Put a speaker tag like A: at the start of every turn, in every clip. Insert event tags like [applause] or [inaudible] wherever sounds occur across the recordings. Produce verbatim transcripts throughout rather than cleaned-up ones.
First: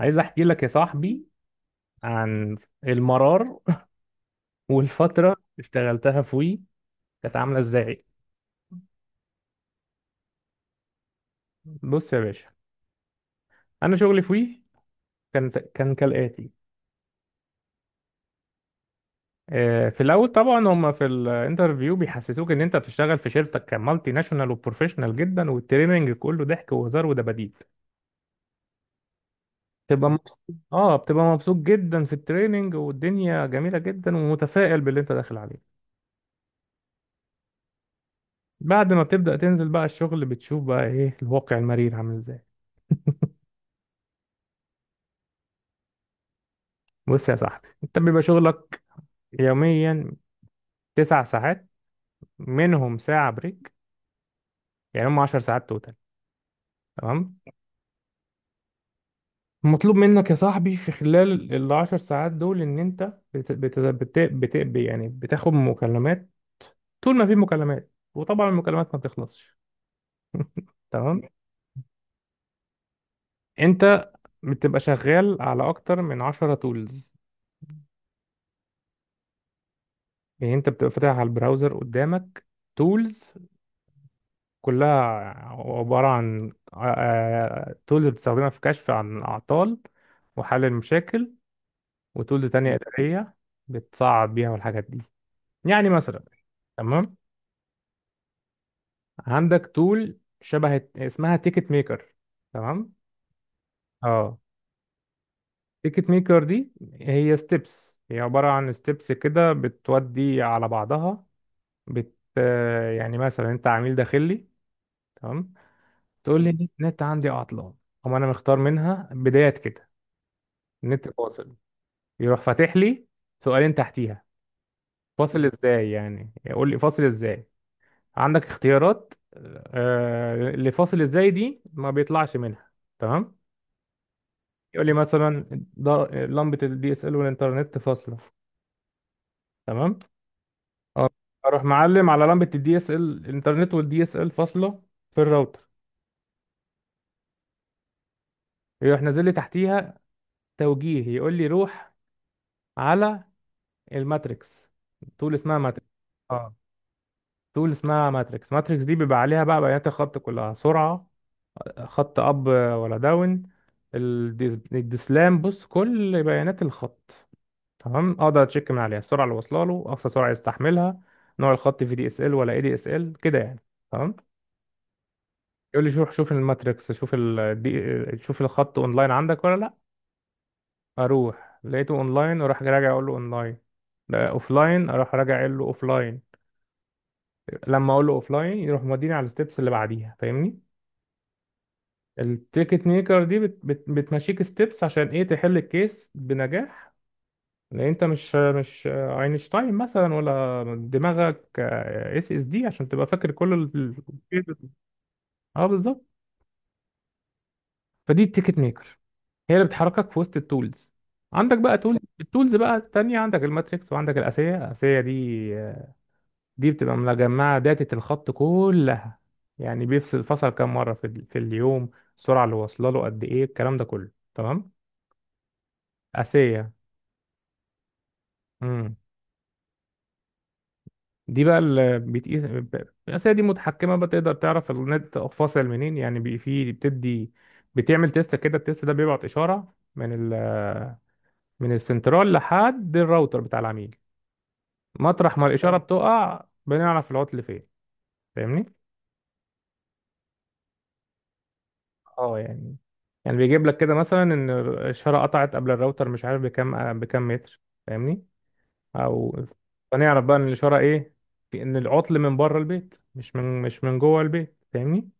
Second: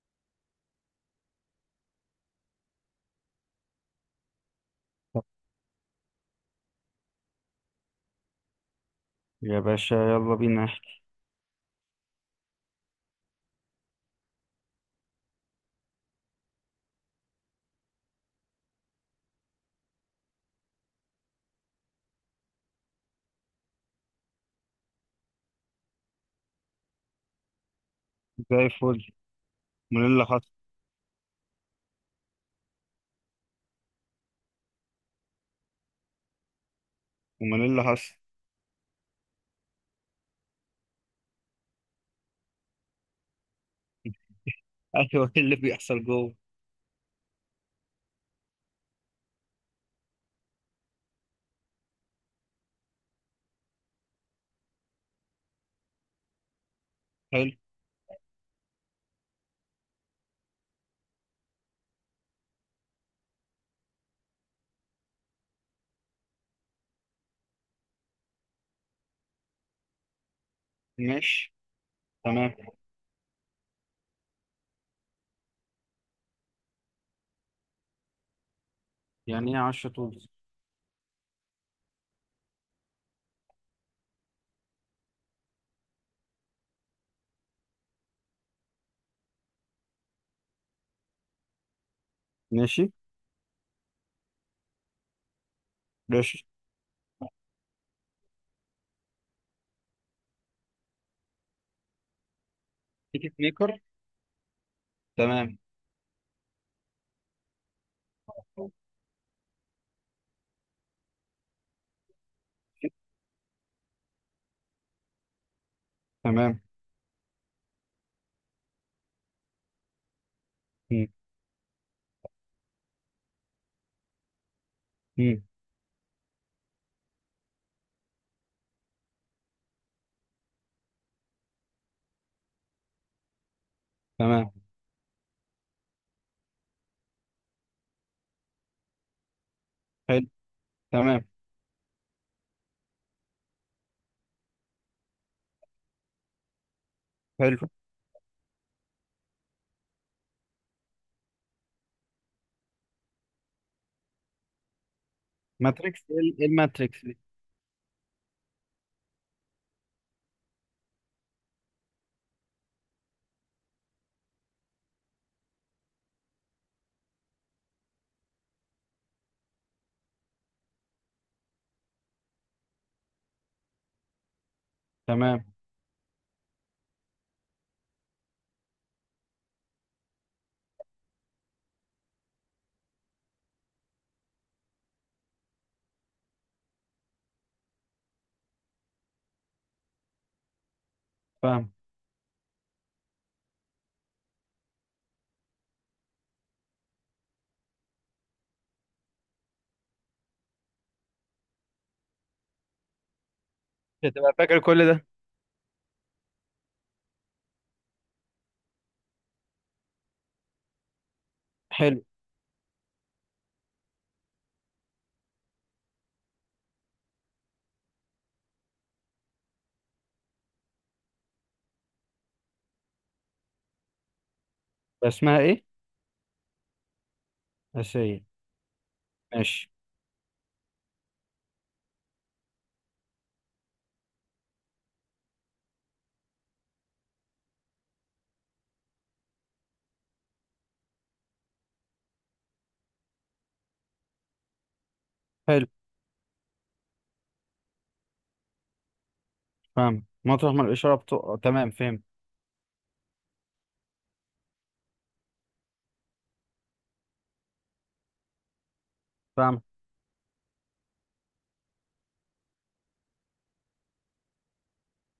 A: عايز احكي لك يا صاحبي عن المرار [laughs] والفترة اللي اشتغلتها في وي كانت عاملة ازاي.
B: يا باشا، يلا بينا احكي.
A: بص يا باشا، انا شغلي في وي كان كان كالآتي. آه، في الاول طبعا هم في الانترفيو بيحسسوك ان انت بتشتغل في شركتك كمالتي ناشونال وبروفيشنال جدا، والتريننج كله ضحك وهزار ودباديب،
B: زي الفل. امال إيه
A: تبقى
B: اللي
A: مبسوط.
B: حصل؟
A: اه، بتبقى مبسوط جدا في التريننج والدنيا جميلة جدا ومتفائل باللي انت داخل عليه.
B: امال إيه اللي حصل؟
A: بعد ما بتبدأ تنزل بقى الشغل بتشوف بقى ايه الواقع المرير عامل ازاي.
B: [laughs] ايوه، ايه اللي بيحصل جوه؟
A: بص يا صاحبي، انت بيبقى شغلك يوميا تسع ساعات، منهم ساعة بريك، يعني هم عشر ساعات توتال، تمام.
B: حلو.
A: مطلوب منك يا صاحبي في خلال العشر ساعات دول ان انت بت... بت... بت... بت... بت... يعني بتاخد مكالمات طول ما في مكالمات، وطبعا المكالمات ما بتخلصش، تمام.
B: ماشي. تمام.
A: انت بتبقى شغال على اكتر من عشرة تولز.
B: يعني ايه عشرة طول؟
A: يعني انت بتبقى فاتح على البراوزر قدامك تولز، كلها عبارة عن تولز بتستخدمها في كشف عن الأعطال وحل المشاكل، وتولز تانية مم.
B: ماشي.
A: إدارية بتصعب بيها الحاجات دي. يعني مثلا،
B: ماشي.
A: تمام، عندك تول شبه اسمها تيكت ميكر، تمام.
B: تيكت ميكر؟
A: اه،
B: تمام.
A: تيكت ميكر دي هي ستيبس، هي عبارة عن ستيبس كده بتودي على بعضها. بت آه، يعني مثلا انت عميل داخلي، تمام، تقول
B: تمام.
A: لي النت عندي عطلان. أقوم انا مختار منها بداية كده
B: مم.
A: النت فاصل. يروح فاتح لي سؤالين تحتيها،
B: مم.
A: فاصل ازاي؟ يعني يقول لي فاصل ازاي. عندك اختيارات. آه، اللي فاصل ازاي دي ما بيطلعش منها، تمام.
B: تمام.
A: يقول لي مثلا، ض- لمبة الدي اس ال والانترنت فاصلة، تمام.
B: حلو.
A: أه،
B: تمام.
A: اروح معلم على لمبة الدي اس ال، الانترنت والدي اس ال فاصلة في الراوتر.
B: حلو.
A: يروح نازل لي تحتيها توجيه، يقول لي روح على الماتريكس. طول اسمها ماتريكس.
B: ماتريكس، ايه ال- إيه
A: أه.
B: الماتريكس دي؟
A: تول اسمها ماتريكس. ماتريكس دي بيبقى عليها بقى بيانات الخط كلها، سرعة خط أب ولا داون، الديس- الدسلام، بص كل بيانات الخط، تمام. أقدر أتشيك من عليها السرعة اللي واصلة له، أقصى سرعة يستحملها، نوع الخط في دي اس ال ولا اي دي اس ال كده يعني، تمام.
B: تمام.
A: يقول لي شوف، شوف الماتريكس، شوف ال دي، شوف الخط اونلاين عندك ولا لا. اروح لقيته اونلاين اروح راجع اقول له اونلاين، اوفلاين اروح راجع اقول له اوفلاين. لما اقول له اوفلاين يروح موديني على الستبس اللي بعديها، فاهمني.
B: فاهم.
A: التيكت ميكر دي بت بت بتمشيك ستيبس عشان ايه؟ تحل الكيس بنجاح. لان انت مش مش اينشتاين مثلا، ولا دماغك اس اس دي عشان تبقى فاكر كل ال...
B: تبقى
A: ال-
B: فاكر كل ده؟
A: اه بالظبط. فدي التيكت ميكر هي اللي بتحركك في وسط التولز. عندك بقى تولز،
B: حلو.
A: التولز بقى التانية عندك الماتريكس وعندك الاسية. الاسية دي دي بتبقى مجمعة داتا الخط كلها، يعني بيفصل فصل كام مرة في, ال- في اليوم، السرعة اللي واصلة له قد ايه، الكلام ده كله تمام.
B: اسمها ايه؟
A: اسية
B: اساسيه. ماشي.
A: دي بقى اللي بتقيس ب- الأسئلة دي متحكمة بقى، تقدر تعرف النت فاصل منين. يعني بي- في بتدي بتعمل تيست كده، التيست ده بيبعت إشارة من ال من السنترال لحد الراوتر بتاع العميل. مطرح ما
B: حلو.
A: الإشارة اه بتقع بنعرف العطل فين، فاهمني؟
B: فاهم، مطرح ما الاشاره بتقع. تمام، فهمت.
A: اه يعني، يعني بيجيب لك كده مثلا إن الإشارة قطعت قبل الراوتر، مش عارف بكام بكام متر، فاهمني؟ أو
B: فاهم.
A: فنعرف بقى إن الإشارة إيه؟ في إن العطل من بره البيت مش من مش من جوه البيت، فاهمني؟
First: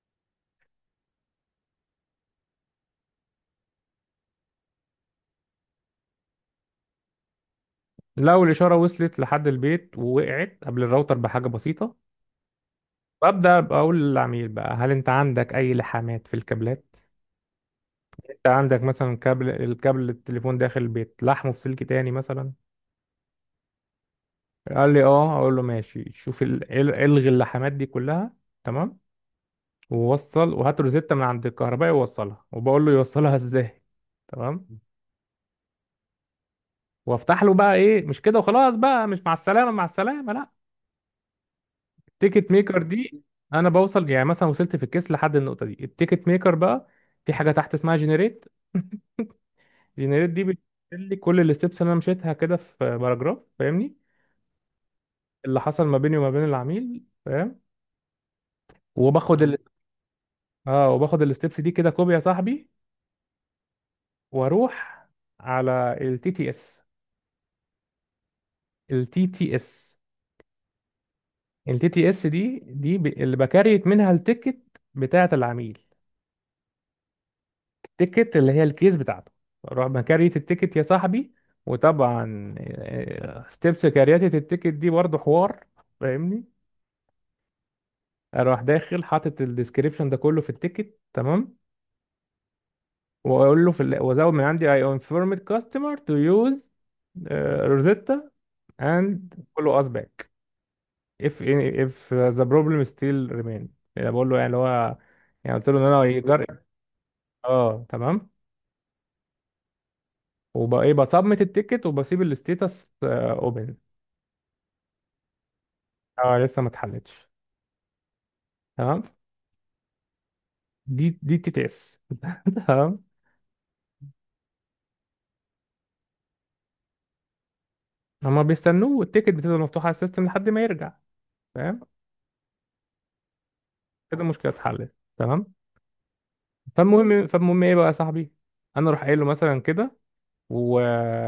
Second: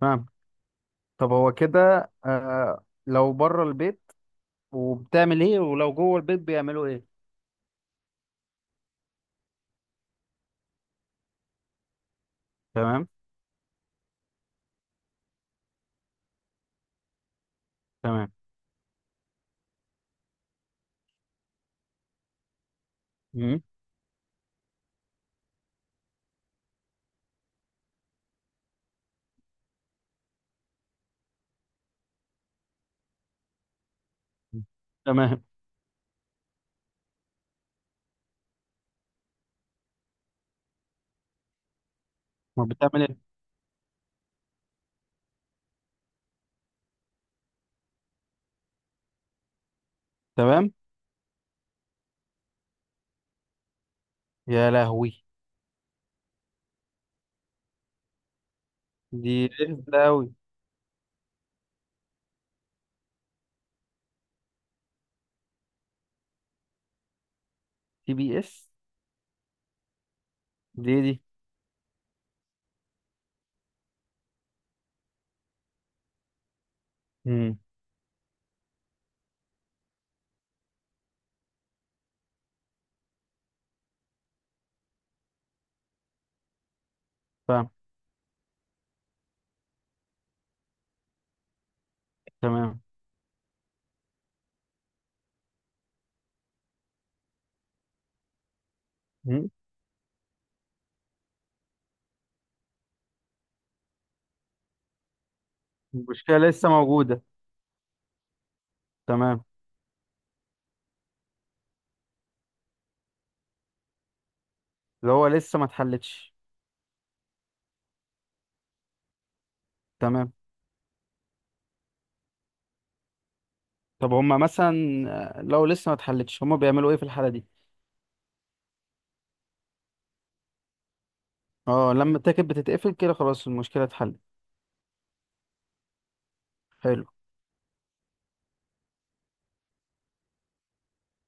B: فاهم. طب هو كده، آه لو بره البيت وبتعمل ايه، ولو جوه البيت بيعملوا ايه؟
A: لو الإشارة وصلت لحد البيت ووقعت قبل الراوتر بحاجة بسيطة،
B: تمام.
A: ببدأ بقول للعميل بقى هل أنت عندك أي لحامات في الكابلات؟
B: تمام.
A: أنت عندك مثلا كابل، الكابل التليفون داخل البيت لحمه في سلك تاني مثلا.
B: مم.
A: قال لي أه، أقول له ماشي، شوف ال- ال- إلغي اللحامات دي كلها، تمام. ووصل وهات روزيتا من عند الكهربائي ووصلها، وبقول له يوصلها إزاي، تمام.
B: تمام.
A: وافتح له بقى إيه؟ مش كده وخلاص بقى؟ مش مع السلامة، مع السلامة، لا. التيكت
B: ما
A: ميكر
B: بتعمل
A: دي،
B: ايه؟
A: انا بوصل يعني مثلا وصلت في الكيس لحد النقطه دي، التيكت ميكر بقى في حاجه تحت اسمها جنريت. جنريت دي
B: تمام.
A: بتقول لي كل الستبس اللي انا مشيتها كده في باراجراف، فاهمني،
B: يا لهوي!
A: اللي حصل ما بيني وما بين العميل، فاهم.
B: دي
A: وباخد ال...
B: لسه قوي.
A: اه وباخد الستبس دي كده كوبي يا صاحبي، واروح على التي تي اس.
B: تي بي اس؟
A: التي تي اس،
B: دي إيه دي؟
A: التي تي اس دي دي ب... اللي بكريت منها التيكت بتاعه العميل،
B: امم.
A: التيكت اللي هي الكيس بتاعته. اروح بكارية التيكت يا صاحبي، وطبعا ستيبس كارياتة التيكت دي برضه حوار، فاهمني.
B: فاهم.
A: اروح داخل حاطط الديسكريبشن ده كله في التيكت، تمام.
B: تمام.
A: واقول له في ال- وازود من عندي: I informed customer to use uh, Rosetta and
B: مم.
A: follow us back if if the problem still remain. يعني بقول له، يعني اللي هو يعني قلت له ان انا
B: المشكله
A: يجرب.
B: لسه موجوده.
A: اه، تمام.
B: تمام.
A: وبقى ايه؟ بصمت التيكت وبسيب الستيتس اوبن.
B: اللي هو لسه ما اتحلتش.
A: اه لسه ما اتحلتش، تمام.
B: تمام.
A: دي دي تي تي اس [laughs] تمام.
B: طب هما مثلا، آه، لو لسه ما اتحلتش هما بيعملوا ايه في الحاله دي؟
A: هما بيستنوه والتيكت بتفضل مفتوحه على السيستم لحد ما يرجع، فاهم.
B: اه، لما التاكد بتتقفل كده خلاص المشكله اتحلت.
A: كده المشكله اتحلت، تمام.
B: حلو.
A: فالمهم فالمهم ايه بقى يا صاحبي؟ انا اروح قايل له مثلا كده، و...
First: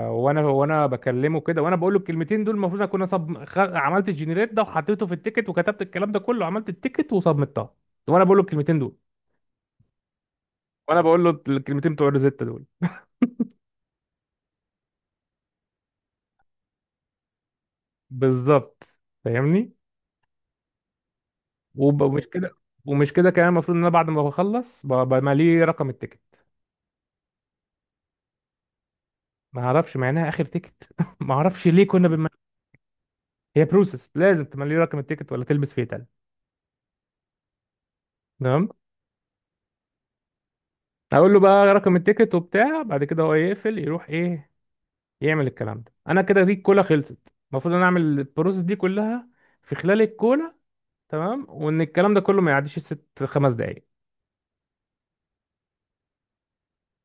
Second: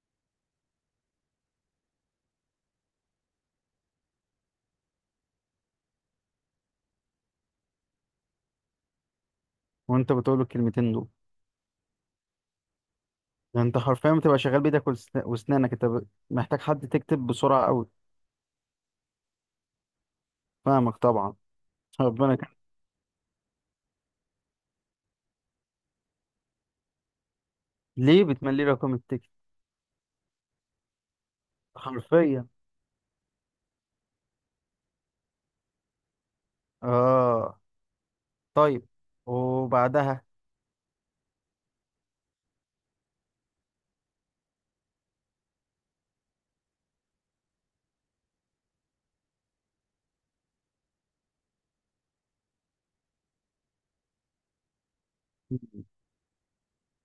A: وانا وانا بكلمه كده، وانا بقول له الكلمتين دول، المفروض اكون صب خ... عملت الجنريت ده وحطيته في التيكت وكتبت الكلام ده كله، عملت التيكت وصمتها، وانا بقول له الكلمتين دول.
B: وانت بتقول الكلمتين
A: وانا
B: دول.
A: بقول له الكلمتين بتوع الريزيتا دول
B: ده انت حرفيا بتبقى شغال بايدك والسنا- واسنانك، انت ب- محتاج حد تكتب بسرعه قوي.
A: بالظبط، فاهمني.
B: فاهمك طبعا.
A: وب- ومش
B: ربنا كان.
A: كده، ومش كده كمان. المفروض ان انا بعد ما بخلص ب- بماليه رقم التيكت.
B: ليه بتملي رقم التيكت؟
A: ما اعرفش، مع انها اخر تيكت [laughs] ما اعرفش ليه كنا بنملي.
B: حرفيا.
A: هي بروسس لازم تمليه رقم التيكت ولا تلبس فيه تلج،
B: اه.
A: تمام.
B: طيب، وبعدها؟
A: اقول له بقى رقم التيكت وبتاع، بعد كده هو يقفل يروح ايه يعمل الكلام ده. انا كده دي الكولا خلصت. المفروض ان انا اعمل البروسس دي كلها في خلال الكولا، تمام. وان الكلام ده كله ما يعديش الست خمس دقايق.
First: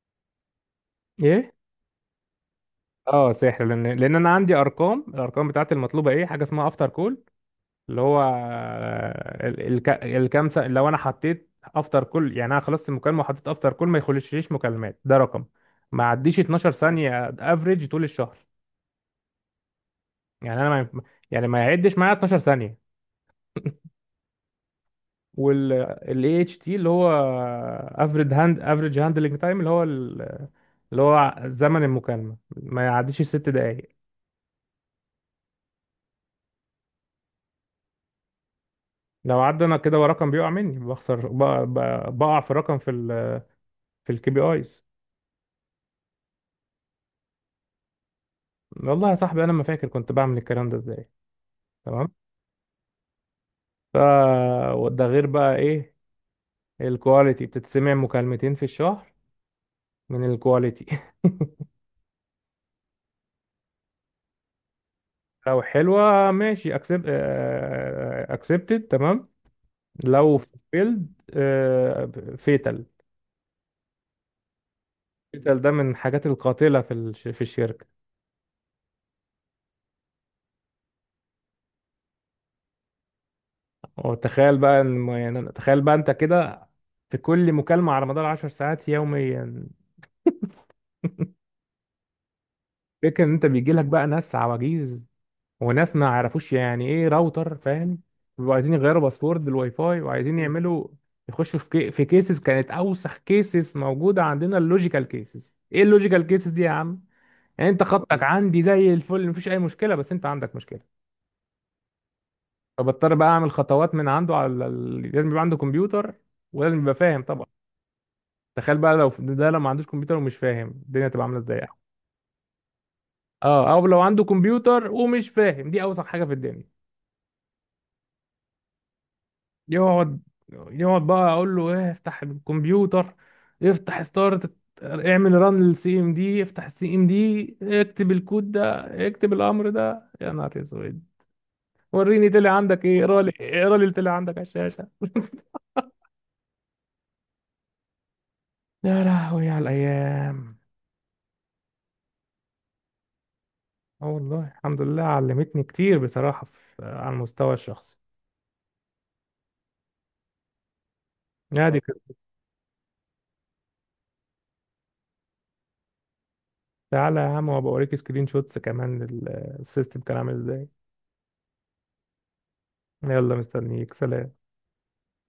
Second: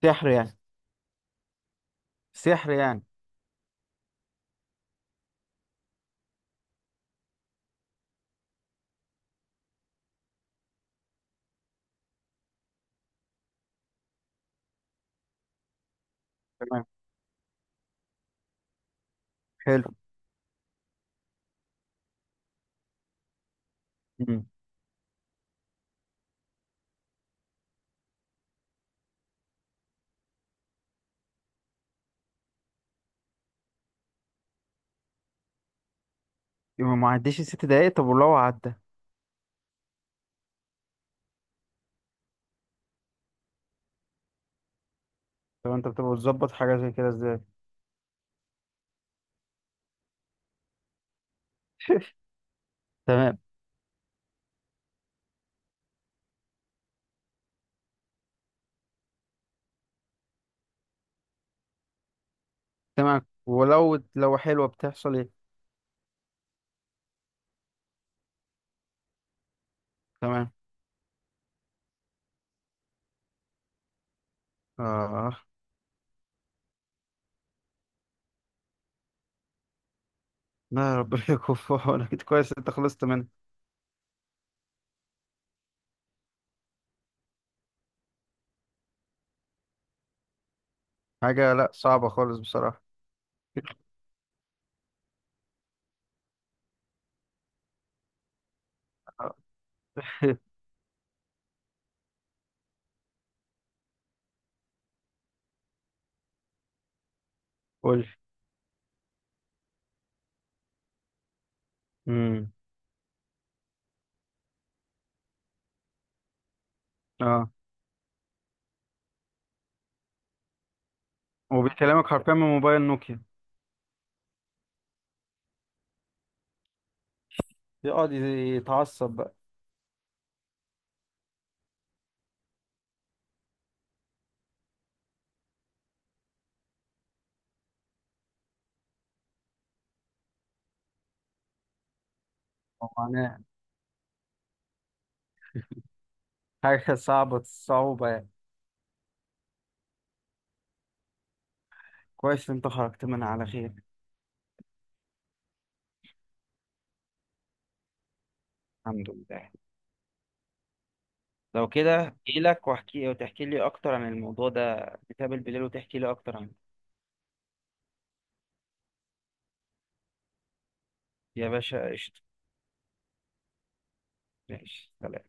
B: سحر يعني.
A: ايه؟
B: سحر يعني.
A: اه سحر. لان لان انا عندي ارقام، الارقام بتاعت المطلوبه ايه؟ حاجه اسمها افتر كول، اللي هو ال- الك- الكام سنة؟ لو انا حطيت افتر كل، يعني انا خلصت المكالمه وحطيت افتر كل ما يخشليش مكالمات، ده رقم ما عديش اتناشر
B: تمام.
A: ثانيه افريج طول الشهر.
B: حلو.
A: يعني انا ما، يعني ما يعدش معايا اتناشر ثانيه.
B: مم.
A: وال اي اتش تي، اللي هو افريج هاند افريج هاندلنج تايم، اللي هو ال- اللي هو زمن المكالمه ما يعديش الست دقائق.
B: يبقى ما عديش الست دقايق. طب ولو عدى؟
A: لو عدى انا كده ورقم بيقع مني، بخسر، بقع بقع في الرقم في ال في الكي بي ايز.
B: طب انت بتبقى بتظبط حاجه زي كده ازاي؟
A: والله يا صاحبي انا ما فاكر كنت بعمل الكلام ده ازاي، تمام.
B: تمام.
A: فده غير بقى ايه؟ الكواليتي بتتسمع مكالمتين في الشهر من الكواليتي [laughs]
B: تمام ولو لو حلوه بتحصل ايه؟
A: لو حلوة ماشي، اكسبت، اكسبتد، تمام. لو
B: تمام.
A: فيلد، فيتال.
B: اه.
A: فيتال ده من الحاجات القاتلة في الش- في الشركة.
B: لا، ربنا يكون في عونك. [laughs] كويس انت خلصت منها.
A: وتخيل بقى إن- يعني تخيل بقى انت كده في كل مكالمة على مدار عشر ساعات يوميا.
B: حاجه لا، صعبه خالص بصراحه.
A: فكرة ان انت بيجي لك بقى ناس عواجيز وناس ما عرفوش يعني ايه راوتر، فاهم، بيبقوا عايزين يغيروا باسورد
B: [laughs]
A: الواي فاي وعايزين يعملوا، يخشوا في كي... في كيسز. كانت اوسخ كيسز موجوده عندنا اللوجيكال كيسز. ايه اللوجيكال كيسز دي يا عم؟ يعني انت
B: قول.
A: خطك عندي زي الفل مفيش اي مشكله، بس انت عندك مشكله.
B: امم.
A: فبضطر بقى اعمل خطوات من عنده على ال... لازم يبقى عنده كمبيوتر، ولازم يبقى فاهم طبعا.
B: اه.
A: تخيل بقى لو ده، لو ما عندوش كمبيوتر ومش فاهم، الدنيا تبقى عامله ازاي يعني؟
B: وبيكلمك حرفيا من موبايل نوكيا.
A: اه او لو عنده كمبيوتر ومش فاهم دي اوسخ حاجه في الدنيا.
B: يقعد يتعصب بقى.
A: يقعد يقعد بقى اقول له ايه؟ افتح الكمبيوتر، افتح ستارت، اعمل ران للسي ام دي، افتح السي ام دي، اكتب الكود ده، اكتب الامر ده. يا نهار اسود، وريني طلع عندك
B: هو
A: ايه، اقرا لي،
B: معناه
A: اقرا لي اللي طلع عندك على الشاشه.
B: حاجة صعبة، الصعوبة يعني.
A: يا لهوي على الايام.
B: كويس إن أنت خرجت منها على خير.
A: اه والله الحمد لله، علمتني كتير بصراحه، في على المستوى الشخصي.
B: الحمد لله. لو
A: نادي كده،
B: كده اجي لك واحكي وتحكي لي اكتر عن الموضوع ده. نتقابل بالليل وتحكي لي اكتر عنه.
A: تعالى يا عم وابقى اوريك سكرين شوتس كمان لل- السيستم كان عامل ازاي.
B: يا باشا، قشطة.
A: يلا مستنيك، سلام.
B: ماشي، سلام.